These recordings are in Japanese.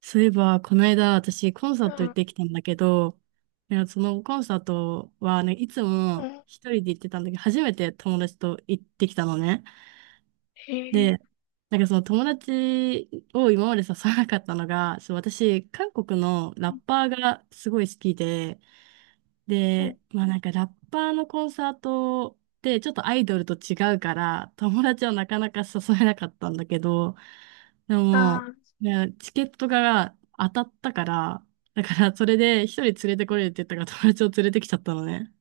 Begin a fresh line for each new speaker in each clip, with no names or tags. そういえば、この間、私、コンサート
う
行っ
ん。
てきたんだけど、いやそのコンサートは、ね、いつ
う
も
ん。
一人で行ってたんだけど、初めて友達と行ってきたのね。
え
で、
ー。
なんかその友達を今まで誘わなかったのが、そう私、韓国のラッパーがすごい好きで、
うん。
で、まあなんかラッパーのコンサートってちょっとアイドルと違うから友達はなかなか誘えなかったんだけど、で
あ
も、
ー。
いやチケットが当たったから、だからそれで一人連れてこれるって言ったから友達を連れてきちゃったのね。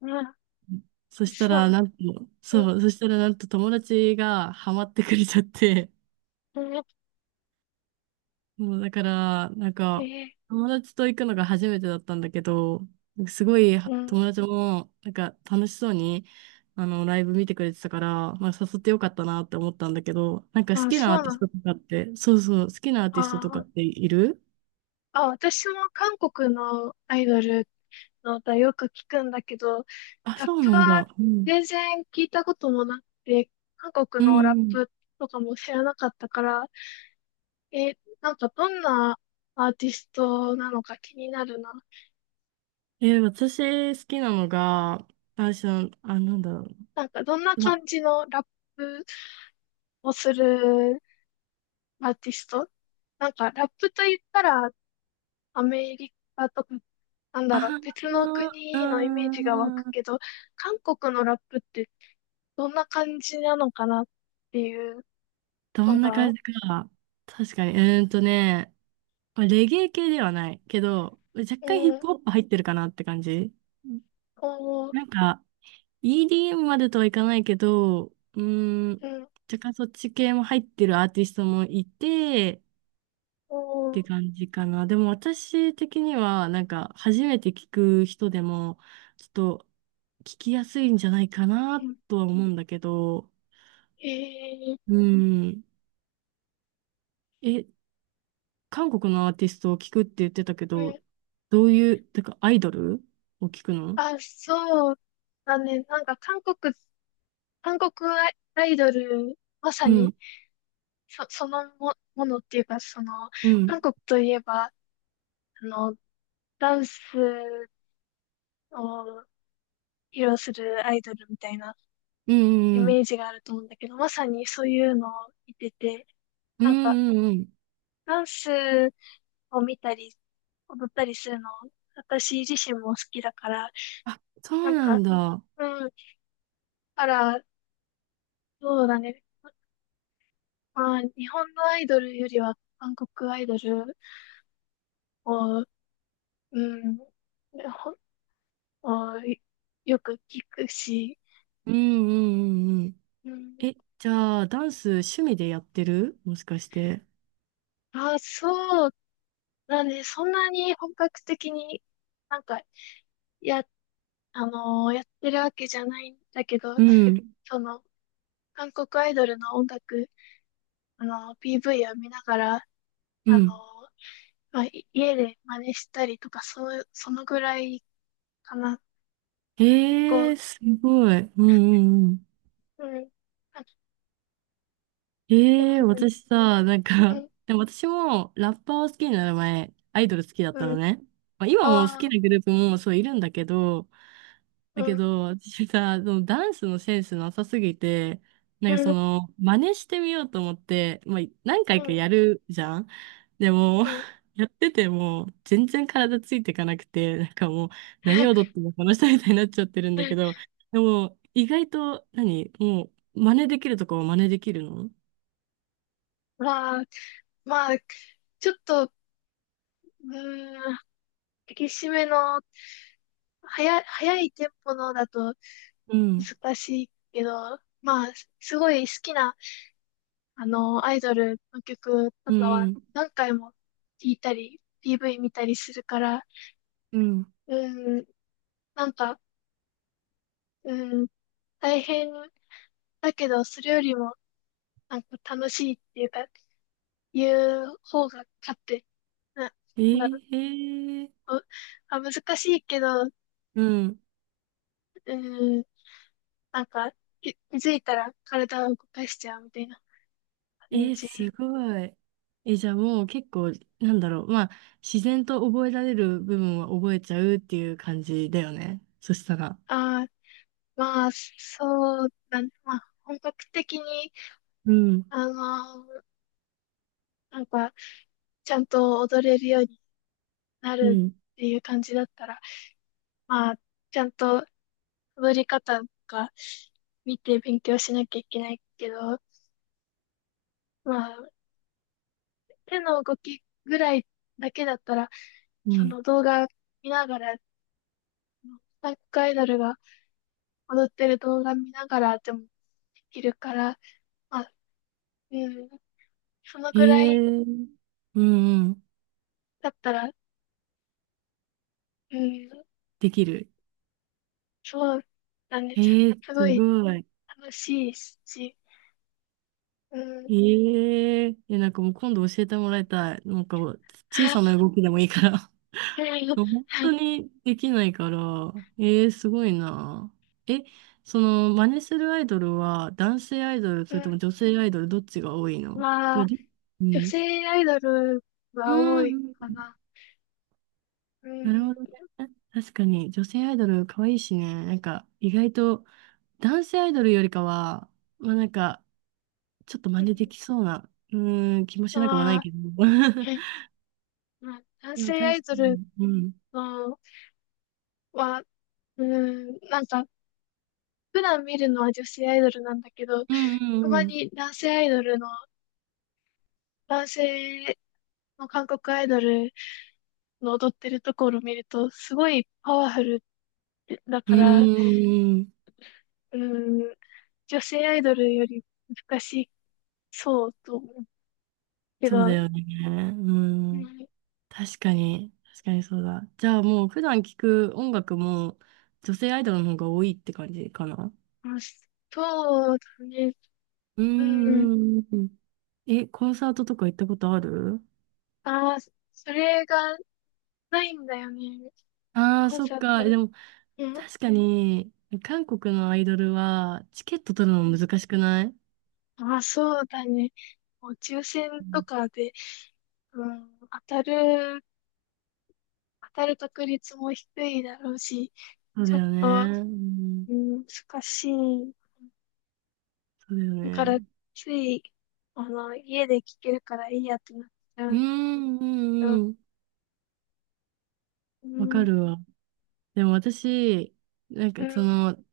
う
そ
ん。
した
そうな
ら
ん。
なんと、
う
そう、そしたらなんと友達がハマってくれちゃって、
ん。うん。
そう、だから、なんか、
え
友達と行くのが初めてだったんだけど、すごい
ー。うん。
友達も、なんか楽しそうに、あの、ライブ見てくれてたから、まあ、誘ってよかったなって思ったんだけど、なんか好
あ、
きな
そ
ア
う
ーテ
な
ィス
ん。
トとかって、そうそう、好きなアー
あ
ティストとか
ー。
っている？
あ、私も韓国のアイドルの歌よく聞くんだけど、
あ、
ラッ
そう
プ
なん
は
だ。うん。
全然聞いたこともなくて、韓
う
国のラッ
ん。
プとかも知らなかったから、なんかどんなアーティストなのか気になるな。
私好きなのが、な
う
ん
ん。
だろ
なんかどんな
う。ま、
感じのラップをするアーティスト。なんか、ラップと言ったら、アメリカとか、なんだろう、
あ
別の
う
国のイメージが湧く
ーん。
けど、韓国のラップってどんな感じなのかなっていう
ど
の
んな感
が、
じか。確かに。ーんとね、まあレゲエ系ではないけど、若干ヒッ
うん、
プホップ入ってるかなって感じ。うん。
おー、
なんか、EDM までとはいかないけど、
うん、
若干そっち系も入ってるアーティストもいて、っ
おー、
て感じかな。でも私的には、なんか、初めて聞く人でも、ちょっと、聞きやすいんじゃないか
う
な、
ん、
とは思うんだけど、
えー、
うん、え、韓国のアーティストを聞くって言ってたけ
う
ど、
ん、
どういう、てか、アイドルを聞くの？
あ、そうだね。なんか、韓国、韓国アイドル、まさ
う
に、
ん。
ものっていうか、その、
うん。
韓国といえば、あの、ダンスを披露するアイドルみたいな
うん
イ
うんう
メー
ん。
ジがあると思うんだけど、まさにそういうのを見てて、
う
なんか
んうんうん。
ダンスを見たり、踊ったりするの、私自身も好きだから、
あ、そ
な
う
ん
な
か、
んだ。
うん、あら、そうだね。まあ、日本のアイドルよりは韓国アイドルを、うん、をよく聞くし、
うんうんうんうん。
うん、
じゃあ、ダンス趣味でやってるもしかして？
あ、そうだね。そんなに本格的になんかやっあのーやってるわけじゃないんだけど、
うん。
その、韓国アイドルの音楽、あのー PV を見ながら、
う
あのー
ん。
まあ、家で真似したりとか、そう、そのぐらいかな。結
え
構、
ー、すごい。うんうんうん。
うん、あ、うん、
私さ、なん
う
か、
ん、
でも私もラッパーを好きになる前、アイドル好きだった
う
のね。まあ、今も好
ん、あ
き
あ、
なグループもそういるんだけど、だ
う
け
ん、
ど、私さ、そのダンスのセンスなさすぎて、なん
う
かそ
ん、
の、真似してみようと思って、まあ、何回
う
か
ん、
やるじゃん。でも、
うん。
やってても、全然体ついていかなくて、なんかもう、何踊ってもこの人みたいになっちゃってるんだけど、でも、意外ともう、真似できるとこは真似できるの？
まあ、まあ、ちょっと、うーん、激しめの、早いテンポのだと
うん、
難しいけど、まあ、すごい好きなアイドルの曲と
うん、
か
う
は
ん、
何回も聴いたり、PV 見たりするから、
うん、
うん、なんか、うん、大変だけど、それよりも、なんか楽しいっていうか、いう方が勝って、な、
え
なんだろう、
えー、
う難しいけど、
うん。
うん、なんか、気づいたら体を動かしちゃうみたいな
え
感
ー、
じ。
すごい。じゃあもう結構、なんだろう、まあ、自然と覚えられる部分は覚えちゃうっていう感じだよね。そしたら。
ああ。まあ、そうだね。まあ、本格的に、
うん、
あのーなんか、ちゃんと踊れるようにな
う
る
ん、
っていう感じだったら、まあ、ちゃんと踊り方とか見て勉強しなきゃいけないけど、まあ、手の動きぐらいだけだったら、
う
そ
ん。
の動画見ながら、韓国アイドルが踊ってる動画見ながらでもできるから、まあ、うん、その
へ
ぐら
え、
い
うん、うん。
だったら、うん、
できる。
そうなんです。
へえ、
すご
す
い
ごい。
楽しいし、
えええ、なんかもう今度教えてもらいたい。なんか小さな動きでもいいから。
う ん、
本当 にできないから、ええすごいな。え、その、真似するアイドルは男性アイドル、
う
それと
ん、
も女性アイドル、どっちが多いの
まあ、
う
女
ん。
性アイドル
う
が
ん
多
う
いか
ん
な。う
な
ー
るほどね。
ん。
確かに、女性アイドル可愛いしね。なんか、意外と、男性アイドルよりかは、まあなんか、ちょっと真似できそうな、気もしなくもない
まあ、
けど。
え、まあ、男
でも
性ア
確か
イドル
に。うん。
のは、うーん、なんか、普段見るのは女性アイドルなんだけど、
う
たま
んうん
に男性の韓国アイドルの踊ってるところを見ると、すごいパワフルだ
う
か
ん。
ら、
うーん。
うーん、女性アイドルより難しそうと思うけ
そうだよ
ど、
ね。
う
うん。
ん、
確かに。確かにそうだ。じゃあもう普段聞く音楽も女性アイドルの方が多いって感じかな。
まあそうだね。
う
うん。
んうんうん。コンサートとか行ったことある？
ああ、それがないんだよね。
ああー、
コン
そっ
サー
か。
ト。
でも
うん。
確かに韓国のアイドルはチケット取るの難しくない？
ああ、そうだね。もう抽選
う
と
ん。
かで、うん、当たる確率も低いだろうし、
そう
ち
だ
ょっ
よね。
と、
うん。
うん、難しい。
そうだよ
だから、
ね。
つい、あの、家で聞けるからいいやってなっちゃ
う
う
んう
けど、
んうん。
う
わか
ん、
るわ。でも私、なんか
う
そ
ん、
の、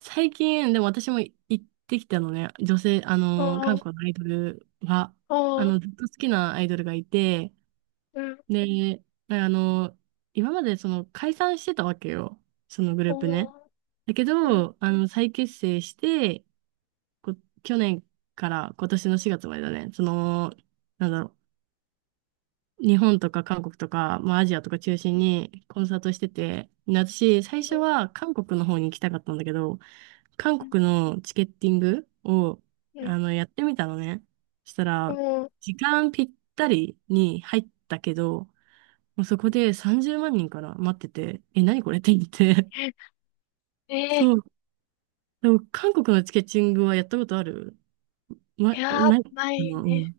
最近、でも私も行ってきたのね、女性、あ
お
の、韓
う、
国のアイドルは、あ
おう、
の、ずっと好きなアイドルがいて、
うん、
で、あの、今までその解散してたわけよ、そのグループ
お
ね。
う、
だけ
うん、
ど、あの、再結成して、こ、去年から今年の4月までだね、その、なんだろう、日本とか韓国とか、まあ、アジアとか中心にコンサートしてて、私、最
う
初
ん、
は韓国の方に行きたかったんだけど、韓
うん、
国のチケッティングを、
うん、
あの、やってみたのね。そしたら、
おう、
時間ぴったりに入ったけど、もうそこで30万人から待ってて、え、何これって言って。
えー、
そう。でも、韓国のチケッティングはやったことある？ま、
いやー、
ない。
な
う
いね。
ん、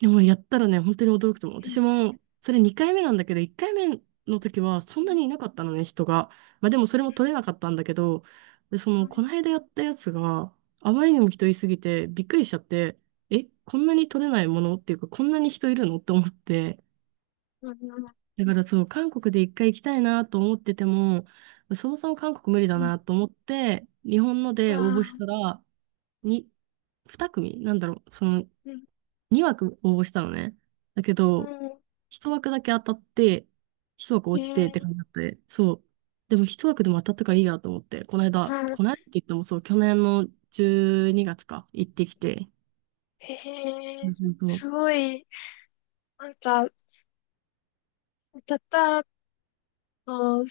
でもやったらね、本当に驚くと思う。
へえ、
私も、それ2回目なんだけど、1回目の時はそんなにいなかったのね、人が。まあでもそれも取れなかったんだけど、で、その、この間やったやつがあまりにも人いすぎてびっくりしちゃって、え、こんなに取れないものっていうか、こんなに人いるのって思って。だからそう、韓国で一回行きたいなと思ってても、そもそも韓国無理だなと思って、日本ので応募したら、に、二組なんだろう、その、2枠応募したのね。だけど、1枠だけ当たって、1枠落ちてって感じだって、そう。でも1枠でも当たったからいいやと思って、この間、この間って言ってもそう、去年の12月か、行ってきて。う
す
そそう。
すごい、なんか、たったの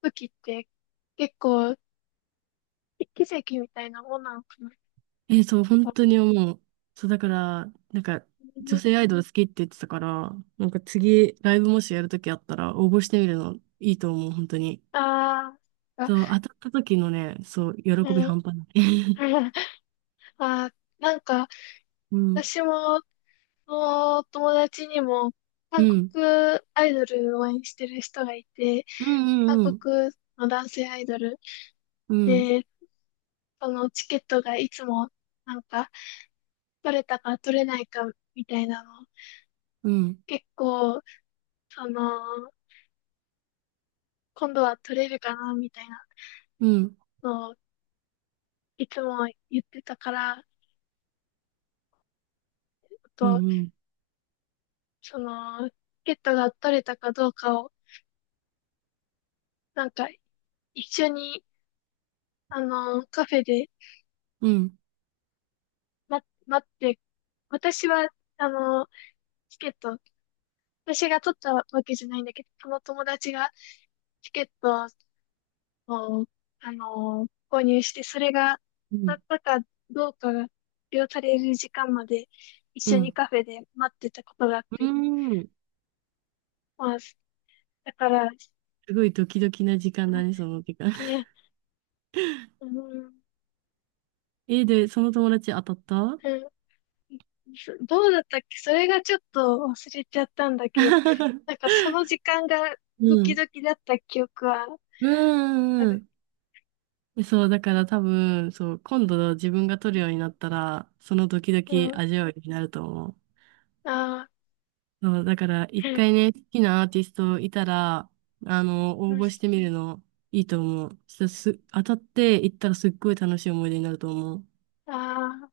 武器って結構、奇跡みたいなもんなのかな。
そう、本当に思う。そう、だから、なんか、女性アイドル好きって言ってたから、なんか次、ライブもしやるときあったら、応募してみるのいいと思う、本当に。
ああ。あ、
そう、当たった時のね、そう、喜び
うん、
半端ない。
あ、なんか、
うん。
私も、友達にも、
う
韓
ん。
国アイドルを応援してる人がいて、
うん
韓
うんうん。
国の男性アイドル。
うん、
そのチケットがいつもなんか取れたか取れないかみたいなの、
うん、
結構、その、今度は取れるかなみたいな
うん、
のをいつも言ってたから、あ
うん、
と、
うん、
その、チケットが取れたかどうかを、なんか一緒に、あの、カフェで
うん、
待って、私は、あの、チケット、私が取ったわけじゃないんだけど、その友達がチケットを、購入して、それが
う
当
ん、
たったかどうかが発表される時間まで
う
一緒に
ん、
カフェで待ってたことがあっ
う
て、
ん。
まあ、だから、
すごいドキドキな時間だね、
う
その時間。
んね、うん、う
で、その友達当たった？
ん。どうだったっけ。それがちょっと忘れちゃったんだけど、なん かその時間がド
う
キ
ん。
ドキだった記憶は
う
あ
ん、う
る。
ん、うん。そう、だから多分、そう、今度自分が取るようになったら、そのドキド
う
キ
ん、
味わいになると思う。
ああ、
そう、だから
う
一
ん、
回ね、好きなアーティストいたら、あの、
う
応
ん。
募してみるのいいと思う。そしたら当たって行ったらすっごい楽しい思い出になると思う。
ああ、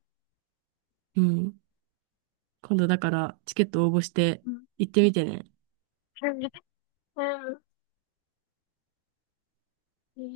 うん。今度だからチケット応募して
うん、
行ってみてね。
うん、うん。うん